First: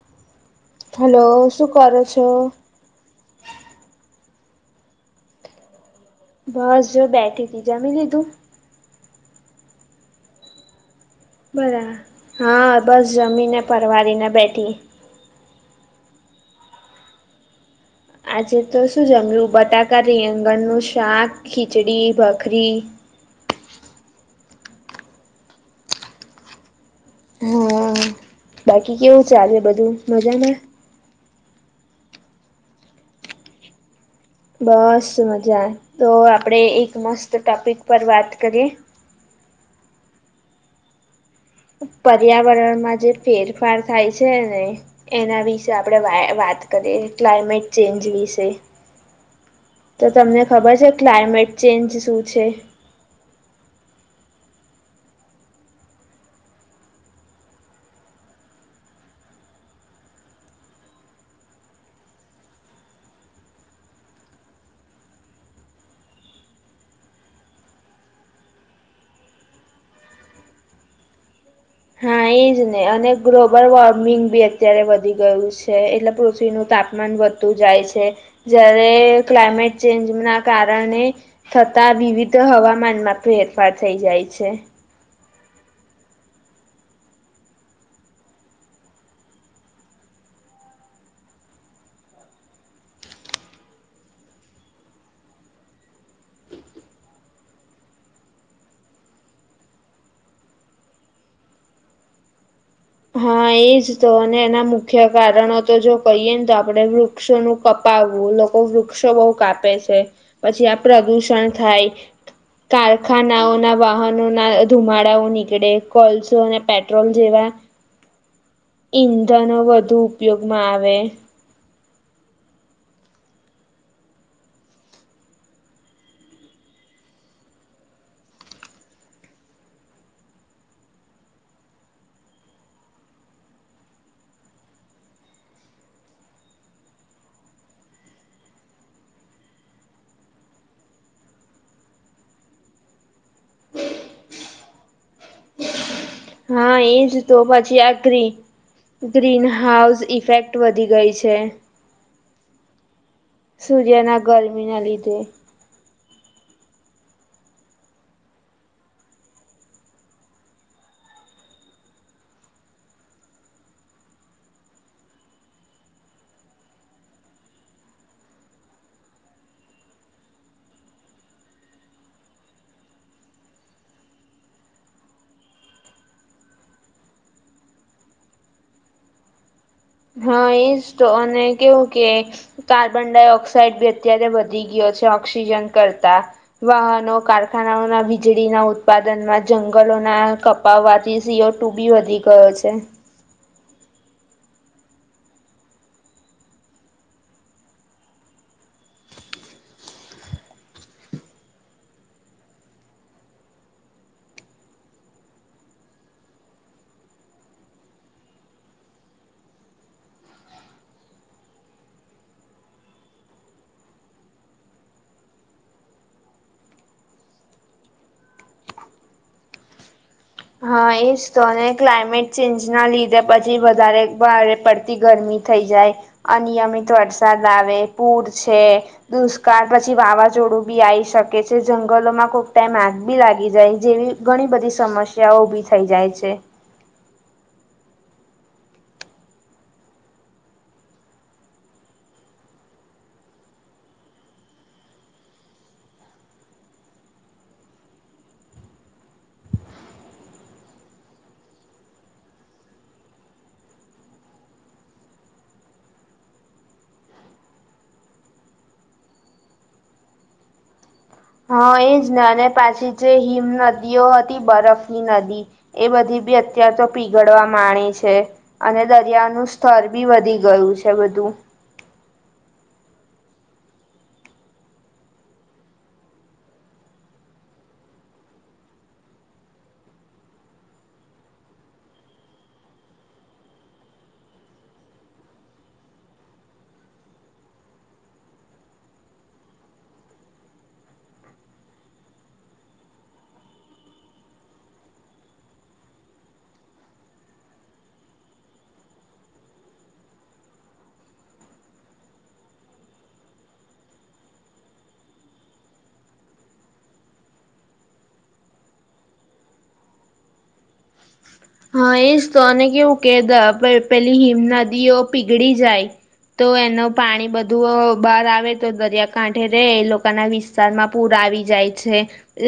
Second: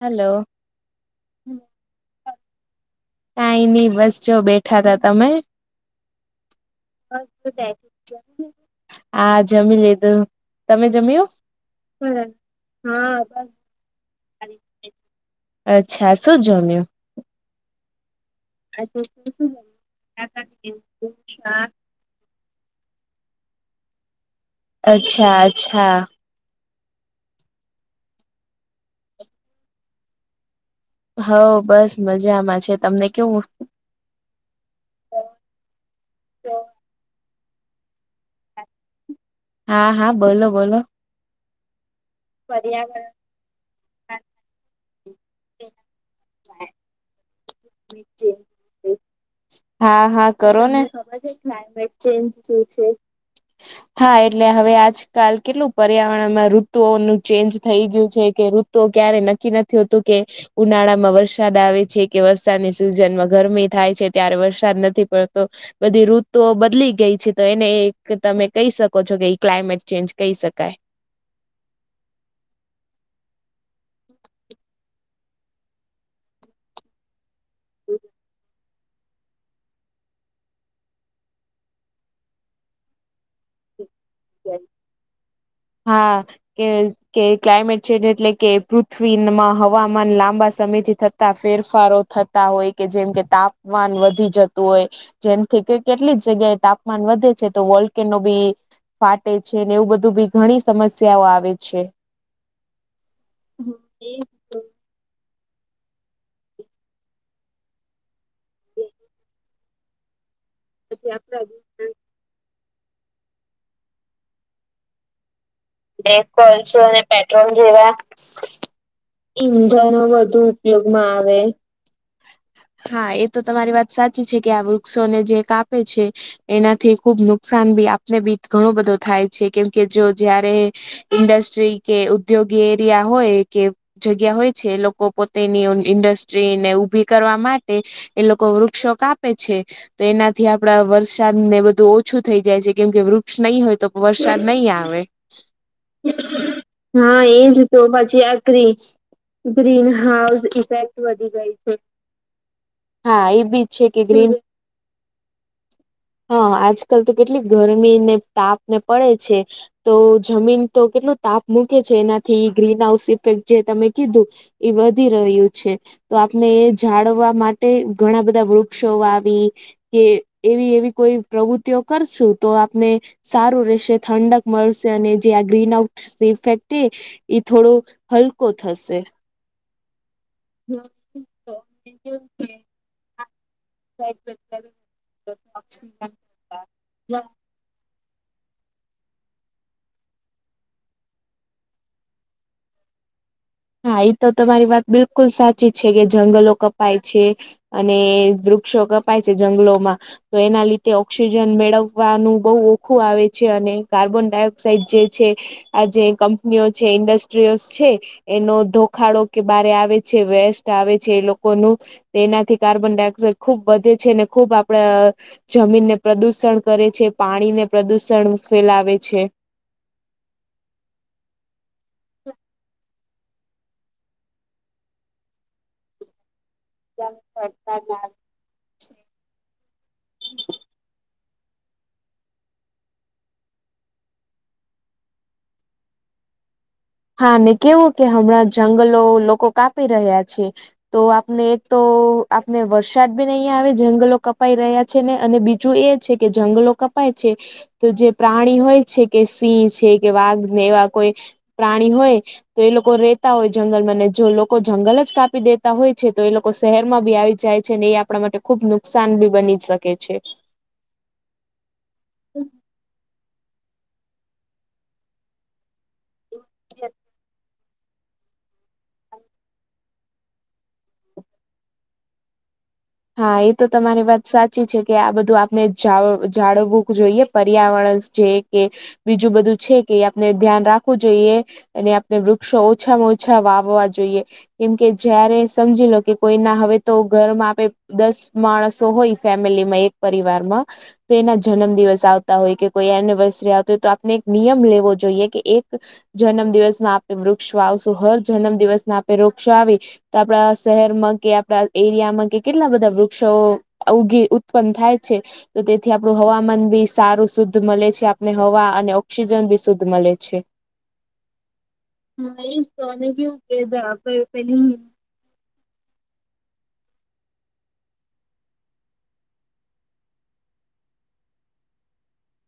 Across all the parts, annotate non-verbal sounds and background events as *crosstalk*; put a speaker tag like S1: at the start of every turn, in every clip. S1: Hello
S2: hello, શું કરો છો?
S1: કાંઈ નહી બસ જો બેઠા તા. તમે?
S2: બસ જો બેઠી તી. જમી લીધું?
S1: હા જમી લીધું. તમે જમ્યું?
S2: બરા હા બસ જમીને પરવાડીને બેઠી.
S1: અચ્છા. શું જમ્યું?
S2: આજે તો શું જમ્યું બટાકા રિંગણનું શાક, ખીચડી, ભાખરી.
S1: અચ્છા અચ્છા.
S2: હા બાકી કેવું ચાલે બધું મજામાં?
S1: હોવ બસ મજામાં છે. તમને કેવું?
S2: બસ મજા. તો આપડે એક મસ્ત ટોપિક પર વાત કરીએ?
S1: હા હા બોલો બોલો.
S2: પર્યાવરણમાં જે ફેરફાર થાય છે ને એના વિશે આપણેે વા વાત કરીએ. ક્લાઇમેટ ચેન્જ વિશે.
S1: હા
S2: તો
S1: હા
S2: તમને
S1: કરો
S2: ખબર
S1: ને. તમને ખબર છે
S2: ક્લાઇમેટ
S1: ક્લાયમેટ
S2: શું
S1: ચેન્જ જે છે હા એટલે હવે આજકાલ કેટલું પર્યાવરણમાં ઋતુઓનું ચેન્જ થઈ ગયું છે કે ઋત તો ક્યારે નક્કી નથી હોતું કે ઉનાળામાં વરસાદ આવે છે કે સાદની સિઝન માં ગરમી થાય છે, ત્યારે વરસાદ નથી પડતો. બધી ઋતુઓ બદલી ગઈ છે, તો એક તમે કહી છો કે એ ક્લાઇમેટ ચેન્જ કહી શકાય.
S2: હા એજ ને અને ગ્લોબલ વોર્મિંગ બી અત્યારે વધી ગયું છે, એટલે પૃથ્વી નું તાપમાન વધ તુ જાય છે, જ્યારે ક્લાઇમેટ ચેન્જ ના કારણે થતા વિવિધ હવામાનમાંથી ફેરફાર થઇ જાય છે.
S1: હા કે કે ક્લાયમેટ ચેન્જ એટલે કે, પૃથ્વીમાં હવામાન લાંબા સમયથી થત થતા ફેરફારો થતા હોય, કે જેમ કે તાપમાન વધી જતું હોય જેમકે કે કેટલી જગ્યાએ તાપમાન વધે છે તો વોલ્કેનો બી ફાટે છે, ને એવું બધું બી ઘણી સમસ્યાઓ આવે છે.
S2: હા એજ તો, અને એના મુ ખ્ય કારણો તો જો કહીએ ને તો આપડે વૃક્ષોનું કપાવવું, લોકો વૃક્ષો બહુ કાપે છે. પછી આ પ્રદુષણ થાય, કારખાનાઓ ના, વાહનો ના, ધુમાડાઓ નીકળે. કોલસો અને પેટ્રોલ જેવા ઈંધનો વધુ ઉપયોગમાં આવે.
S1: હા, એ તો તમારી વાત સાચી છે, કે આ વૃક્ષોને જે કાપે છે, એનાથી ખૂબ નુકસાન ભી આપ જે બીત ઘણો બધો થાય છે, કેમ કે જો જયારે ઇન્ડસ્ટ્રી કે ઉદ્યોગી એરિયા હોય કે જગ્યા હોય છે, એ લોકો પોતેની ઓ ઇન્ડસ્ટ્રીને ઊભી કરવા માટે એ લોકો વૃક્ષો કાપે છે. તો એનાથી આપડા વરસાદ ને બધું ઓછું થઈ જાય છે, કેમકે વૃક્ષ નહી હોય તો વરસાદ નહીં આવે.
S2: હા એજ તો, પછી આ ગ્રી ગ્રીન હાઉસ ઇફેક્ટ ટ વધી ગઈ છે,
S1: હા એ બી છે કે
S2: સૂર્યના
S1: ગ્રીન
S2: ગરમી ના લીધે.
S1: હા, આજકાલ તો કેટલી ગરમી ને તાપ ને પડે છે, તો જમીન તો કેટલું તાપ મૂકે છે, એનાથી ગ્રીન હાઉસ ઇફેક્ટ જે તમે કીધું એ વધી રહ્યું છે. તો આપને એ જાળવવા માટે ઘણા બધા વૃક્ષો વાવી એ, એવી એવી કોઈ પ્રવૃત્તિઓ કરશું, તો આપને સારું રહેશે, ઠંડક મળશ અને જે આ ગ્રીન આઉટ ઇફેક્ટે, એ થોડો હલકો થશે.
S2: હા એજ તો, અને કેવું કે, કાર્બન ડાયોક્સ સાડ બી અત્યારે વધી ગયો છે, ઓક્સિજન કરતા, વાહનો કાર ખાનાના વીજળીના ઉત્પાદનમાં, જંગલોના કપાવવાથી સી ઓ ટુ બી વધી ગયો છે.
S1: હા એ તો તમારી વાત બિલકુલ સાચી છે, કે જંગલો કપાય છે. અને વૃક્ષો કપાય છે, જંગલોમાં તો એના લીધે ઓક્સિજન મેળવવાનું બહુ ઓખું આવે છે, અને કાર્બન ડાયોક્સાઇડ જે છે આ જે કંપનીઓ છે, ઇન્ડસ્ટ્રીઓ છે. એનો ધોખાડો કે મારે આવે છે, વેસ્ટ આવે છે એ લોકોનું એનાથી કાર્બન ડાયોક્સાઇડ ખુબ વધે છે, ને ખુબ આપડ જમીનને પ્રદુષણ કરે છે, પાણીને પ્રદુષણ ફેલાવે છે.
S2: હા એજ તો, ને ક્લાઇમેટ ચેન્જ ના લીધે પછી વધારે ભારે પડતી ગરમી થઈ જાય, અનિયમિત વરસાદ આવે, પૂર છે. દુષ્કાળ પછી વાવાઝોડું બી આઈ શકે છે, જંગલોમાં કોક ટાઈમ આગબી લાગી જાય, જેવી ઘણી બધી સમસ્યાઓ ઉભી થઈ જાય છે.
S1: હા ને કેવું કે હમણાં જંગલો લોકો કાપી રહ્યા છે તો આપને એક તો આપને વરસાદ બી નહીં આવે જંગલો કપાઈ રહ્યા છે ને અને બીજું એ છે કે જંગલો કપાય છે તો જે પ્રાણી હોય છે કે સિંહ છે કે વાઘને એવા કોઈ પ્રાણી હોય તો એ લોકો રેતા હોય જંગલમાં ને જો લોકો જંગલ જ કાપી દેતા હોય છે તો એ લોક કો શહેરમાં ભી આવી જાય છે ને એ આપણા માટે ખુબ નુકસાન ભી બની શકે છે.
S2: હા એજ ને અને પાછી જે હિમ નદીઓ હતી બરફની નદી એ બધી બી અત્યાર તો પીગડવા માણી છે અને દરિયાનું સ્તર બી વધી ગયું છે બધું
S1: હા એ તો તમારી વાત સાચી છે કે આ બધું આપને જાળ જાળવવું જોઈએ પર્યાવરણ છે કે બીજું બધું છે કે આપને ધ્યાન રાખવું જોઈએ. એની આપણે વૃક્ષો ઓછામાં ઓછા વાવવા જોઈએ કેમકે જયારે સમજી લો કે કોઈના હવે તો ઘરમાં આપે દસ માણસો હોય ફેમિલીમાં એક પરિવારમાં તો એના જન્મ દિવસ આવતા હોય કે કોઈ એનિવર્સરી આવતી હોય તો આપને એક નિયમ લેવો જોઈએ કે એક જન્મ દિવસમાં આપડે વૃક્ષો આવશું હર જન્મ દિવસમાં આપે વૃક્ષો આવી તો આપડા શહેરમાં કે આપડા એરિયામાં કે કેટલા બધા વૃક્ષો ઉગી ઉત્પન્ન થાય છે તો તેથી આપણું હવામાન બી સારું શુદ્ધ મળે છે આપને હવા અને ઓક્સિજન બી શુદ્ધ મળે છે.
S2: હા એ જ તો
S1: હા એ
S2: અને કેઉં કેું દ
S1: કેવું
S2: આપડે પહેલી
S1: કે પેલી
S2: હિમનાદીઓ પીગડી જાય તો એનું પાણી બધું બહાર આવે તો દરિયાકાઠે રે એ લોકોના વી સ્થારમાં પૂર આવી જાય છે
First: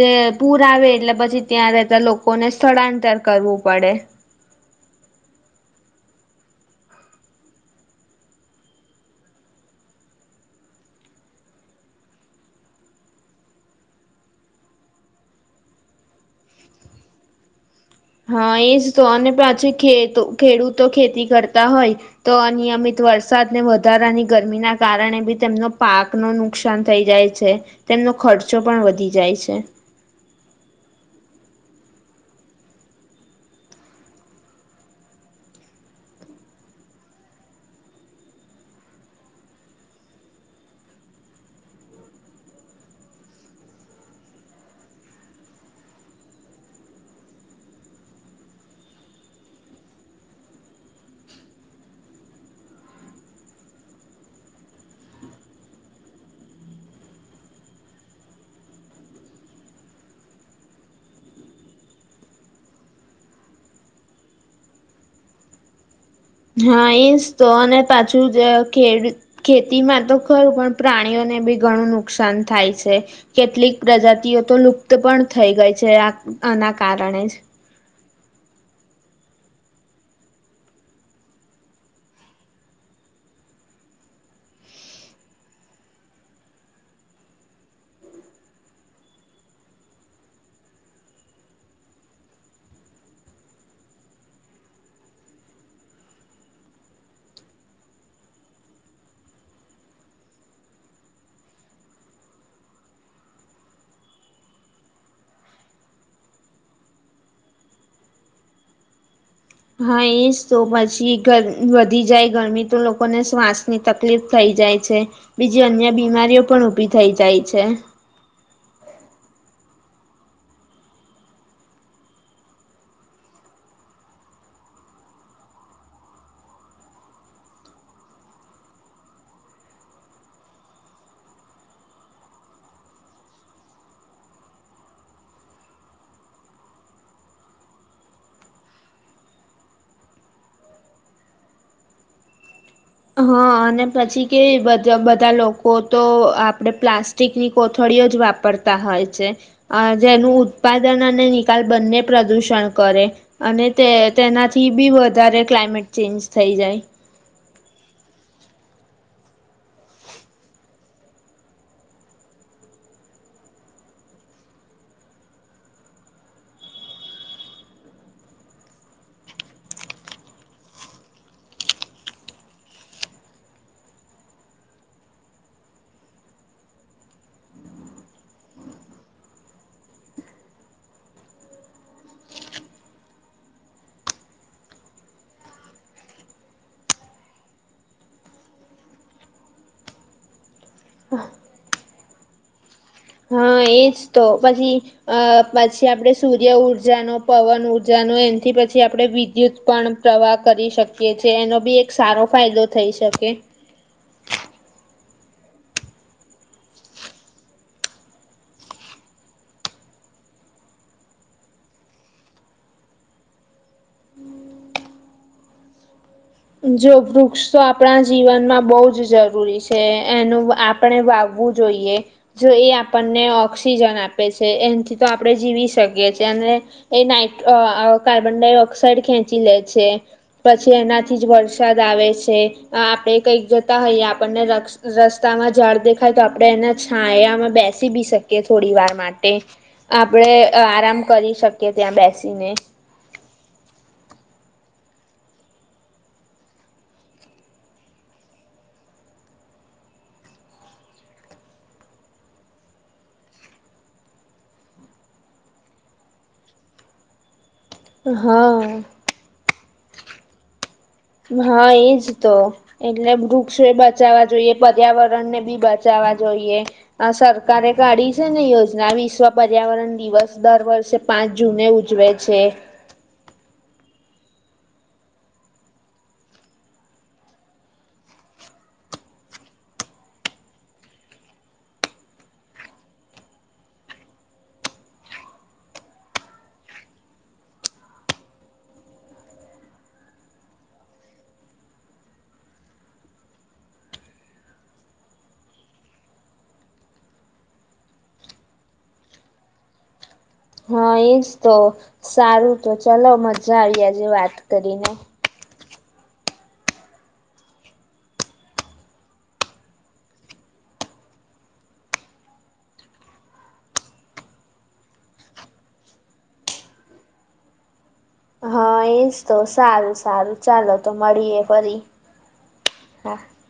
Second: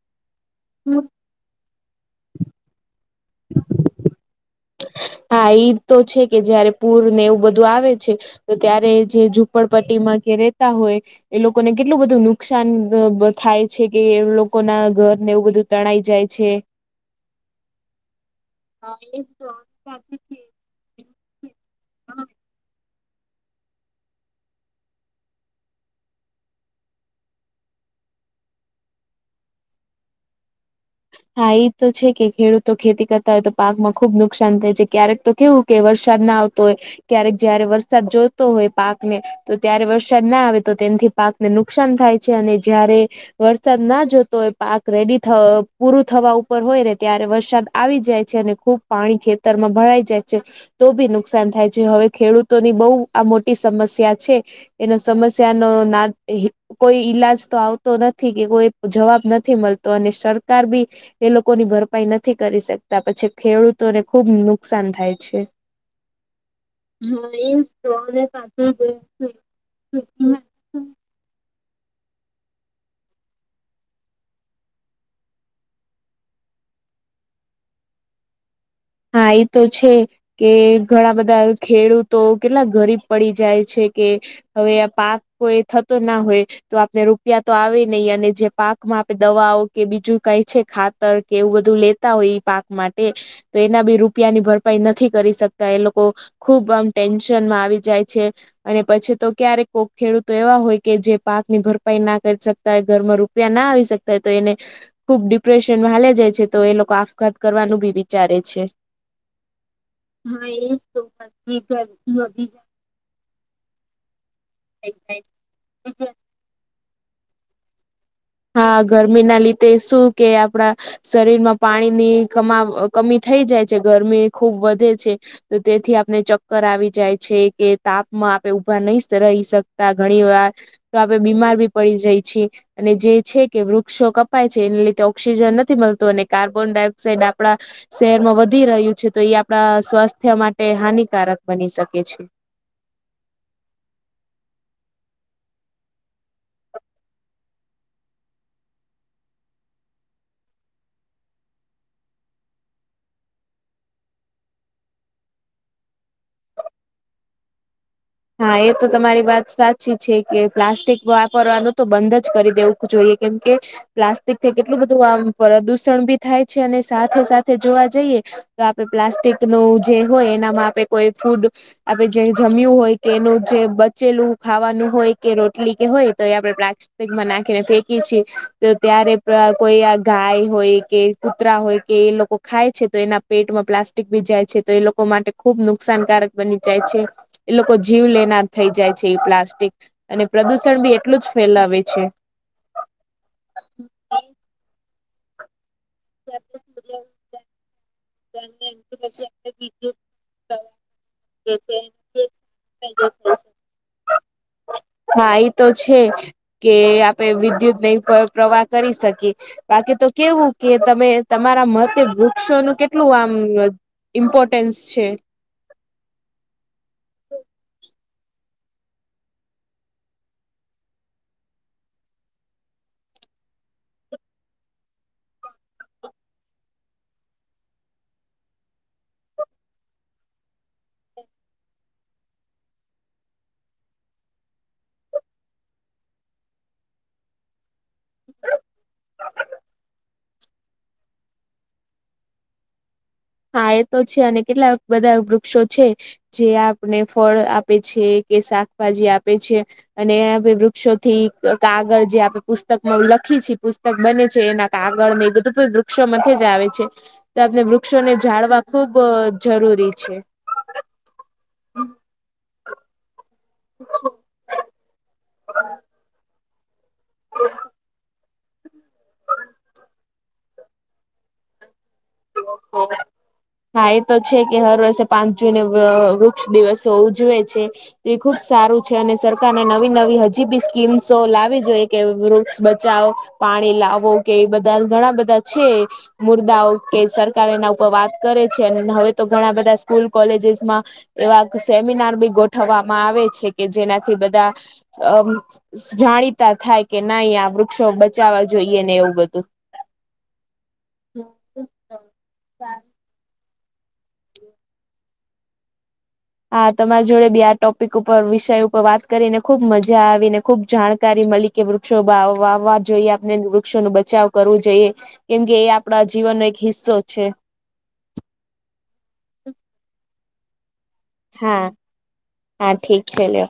S2: એ પૂર આવે એટલે પછી ત્યાં રહેતા લોકોને સ્થળાંતર કરવું પડે.
S1: હા ઈ તો છે કે જયારે પૂર ને એઉ બધું આવે છે તો ત્યારે એ જે ઝૂપડપટ્ટી માં કે રેતા હોય એ લોકોને કેટલું બધું નુકસાન દ બ થાય છે કે લોકો ના ઘરને એવું બધું તણાય જાય છે.
S2: હા એજ તો
S1: એ
S2: અને પાછી
S1: સાચી
S2: ખેતો
S1: છે.
S2: ખેડૂતો ખેતી કર તા હોય તો અનિયમિત વરસાદ ને વધારાની ગરમી ના કારણે બી તેમનો પાક નું નુક સાન થઈ જાય છે તેમનો ખર્ચો પણ વધી જાય છે.
S1: હા ઈ તો છે કે ખેડૂતો ખેતી કરતા હોય તો પાકમાં ખુબ નુકસાન થાય છે ક્યારેક તો કેવું કે વરસાદ ના આવતો હોય ક્યારેક જયારે વરસાદ જોતો હોય પાકને તો ત્યારે વરસાદ ના આવે તો તેનાથી પાકને નુકસાન થાય છે અને જયારે વરસાદ ના જોતો હોય પાક રેડી થ પૂરું થવા ઉપર હોય ને ત્યારે વરસાદ આવી જાય છે અને ખુબ પાણી ખેતરમાં ભરાઈ જાય છે. તો બી નુકસાન થાય છે હવે ખેડૂતોની બહુ આ મોટી સમસ્યા છે. એનો સમસ્યા ન નાદ હે કોઈ ઈલાજ તો આવતો નથી કે કોઈ જવાબ નથી મળતો અને સરકાર બી એ લોકો ની ભરપાઈ નથી કરી શકતા પછી ખેડૂતોને ખુબ નુકસાન થાય છે.
S2: હા ઈજ તો અને પાછું જ ખેડ ખેતીમાં તો ખરું પણ પ્રાણીઓને બી ઘણું નુકસાન થાય છે. કેટલીક પ્રજાતિઓ તો લુપ્ત પણ થઈ ગઈ છે આ આના કારણે જ.
S1: હા એ તો છે. કે ઘણા બધા ખેડૂતો કેટલા ગરીબ પડી જાય છે કે હવે આ પાક કોઈ થતો જ ના હોય તો આપણે રૂપિયા તો આવે નહી. અને જે પાકમાં આપે દવાઓ કે બીજું કઈ છે ખાતર કે એવું બધું લે લેતા હોય પાક માટે તો એના બી રૂપિયાની ભરપાઈ નથી કરી શકતા. એ લોકો ખુબ આમ ટેન્શનમાં આવી જાય છે. અને પછી તો ક્યારેક કોક ખેડૂતો એવા હોય કે જે પાક ની ભરપાઈ ના કરી શક તા ઘરમાં રૂપિયા ના આવી શકતા તો એને ખુબ ડિપ્રેશનમાં હાલિયા જાય છે. તો એ લોકો આપઘાત કરવાનું બી વિચારે છે.
S2: હા એ જ પછી વધી જાય ગરમી તો લોકોને શ્વાસ ની તકલીફ થઈ જાય છે. બીજી અન્ય
S1: છે.
S2: બીમારીઓ પણ ઉભી થઈ જાય છે.
S1: હા. ગરમી ના લીધે શું કે આપણા શરીર માં પાણીની કમી થઈ જાય છે. ગરમી ખુબ વધે છે. તેથી આપને ચક્કર આવી જાય છે. કે તાપમાં આપે ઊભા નહી રહી શકતા ઘણી વાર તો આપણે બીમારી બી પડી જઈએ છીએ છે અને જે છે કે વૃક્ષો કપાય છે. એને લીધે ઓક્સિજન નથી મળતું અને કાર્બન ડાયોક્સાઇડ આપડા શહેરમાં વધી રહ્યું છે. તો એ આપણા સ્વાસ્થ્ય માટે હાનિકારક બની શકે છે.
S2: હઅને પછી કે બધા લોકો તો આપડે પ્લાસ્ટ -ટીકની કોથળીઓ જ વાપરતા હોય છે. અ જેનું ઉત્પાદન અને નિકાલ બંને પ્રદૂષણ કરે. અને તે તેનાથી બી વધારે ક્લાયમેટ ચેન્જ થઈ જાય.
S1: હા એ તો તમારી વાત સાચી છે કે પ્લાસ્ટિક વાપરવાનું તો બંધ જ કરી દેવું જોઈએ કેમ કે પ્લાસ્ટિકથી કેટલું બધું આમ પ્રદુષણ બી થાય છે અને સાથે સાથે જોવા જઈએ. તો આપે પ્લાસ્ટિક નું જે હોય એનામાં આપે કોઈ ફૂડ આપે જે જમ્યું હોય કેનું જે બચેલું ખાવાનું હોય કે રોટલી કે હોય તો એ આપડે પ્લાસ્ટીકમાં નાખીને ફેંકીએ છીએ તો ત્યારે કોઈ આ ગાય હોય કે કૂતરા હોય કે એ લોકો ખાય છે તો એના પેટમાં પ્લાસ્ટિક બી જાય છે તો એ લોકો માટે ખુબ નુકસાનકારક બની જાય છે. એ જીવ લેનાર થઈ જાય છે એ પ્લાસ્ટિક અને પ્રદુષણ બી એટલું જ ફેલાવે છે.
S2: હા એજ તો પછી અ પછી આપડે સૂર્ય-ઊર્જાનો, પવન- ઉર્જાનો, જનો એનથી પછી આપણે વિદ્યુત પણ પ્રવાહ કરી શકીએ છીએ એનો બી એક સારો ફાયદો થઈ શકે.
S1: હા ઇ તો છે કે આપે વિદ્યુત નહી પ્રવાહ કરી શકીએ. બાકી તો કેવું કે તમે તમારા મતે વૃક્ષોનું કેટલું કેટલું આમ ઇમ્પોર્ટન્સ છે?
S2: જો વૃક્ષ તો આપણા જીવનમાં બહ જ જરૂરી છે એનું *unintelligible* આપણે વાવવું જોઈએ. જો એ આપણને ઓક્સિજન આપે છે એનથી તો આપણે જીવી શકીએ છે અને એ નાઈટ અ કાર્બન-ડાયોક્સાઈડ ખેંચી લે છે પછી એના થી જ વરસાદ આવે છે. આપણેે કઈક જતા હોઈએ આપણને *unintelligible* રસ્તામાં ઝાડ દેખાય તો આપડે એના છાંયામાં બેસી બી શકીએ થોડી વાર માટે આપણેે આરામ કરી શકીએ ત્યાં બેસીને
S1: હા એ તો છે અને કેટલાક બધા વૃક્ષો છે. જે આપને ફળ આપે છે કે શાકભાજી આપે છે. અને આપે વૃક્ષોથી કાગળ જે આપણે પુસ્તકમાં લખી છી *unintelligible* પુસ્તક બને છે એના આગળ ને એ બધું પણ વૃક્ષોમાંથી જ આવે છે તો આપને *unintelligible* વૃક્ષોને જાળવા
S2: હા.
S1: ખુબ જરૂરી છે.
S2: હા એ જ તો એટલે વૃક્ષોએ બચાવવા જોઈએ પર્યાવરણ ને બી *unintelligible* અમદાવાદ હોઈએ આ સરકારે ગાડી યોજના વિશ્વ પર્યાવરણ દિવસ દર વર્ષે પાંચ જૂને ઉજવે છે
S1: *unintelligible* હા એ તો છે કે હર વર્ષે પાંચ જૂને વ વૃક્ષ દિવસો ઉજવે છે. એ ખુબ સારું છે અને સરકારને નવી નવી હજી બી સ્કીમ્સો લાવવી જોઈએ કે વૃક્ષ બચાઓ પાણી લાવો કે બધા ઘણા બધા છે મુર્દાઓ કે સરકાર એના ઉપર વાત કરે છે અને હવે તો ઘણા બધા સ્કૂલ કોલેજેસમાં એવા સેમિનાર બી ગોઠવવામાં આવે છે કે જેનાથી બધા અ જાણીતા થાય કે નઈ આ વૃક્ષો બચાવવા જોઈએ ને એવું બધું
S2: હા એ જ તો સારું તો ચલો મજા આવી આજે વાત કરીને
S1: હા તમારી જોડે બી આ ટોપિક ઉપર વિષય ઉપર વાત કરીને ખુબ મજા આવીને ખુબ જાણકારી મલી. કે વૃક્ષો વાવવા જોઈએ આપને વૃક્ષોનું બચાવ કરવું જોઈએ. કેમ કે એ આપણા જીવનનો એક હિસ્સો છે.
S2: હા એજ તો સારું સારું. ચાલો તો મળીએ
S1: હા
S2: ફરી
S1: ઠીક
S2: હા.
S1: છે લ્યો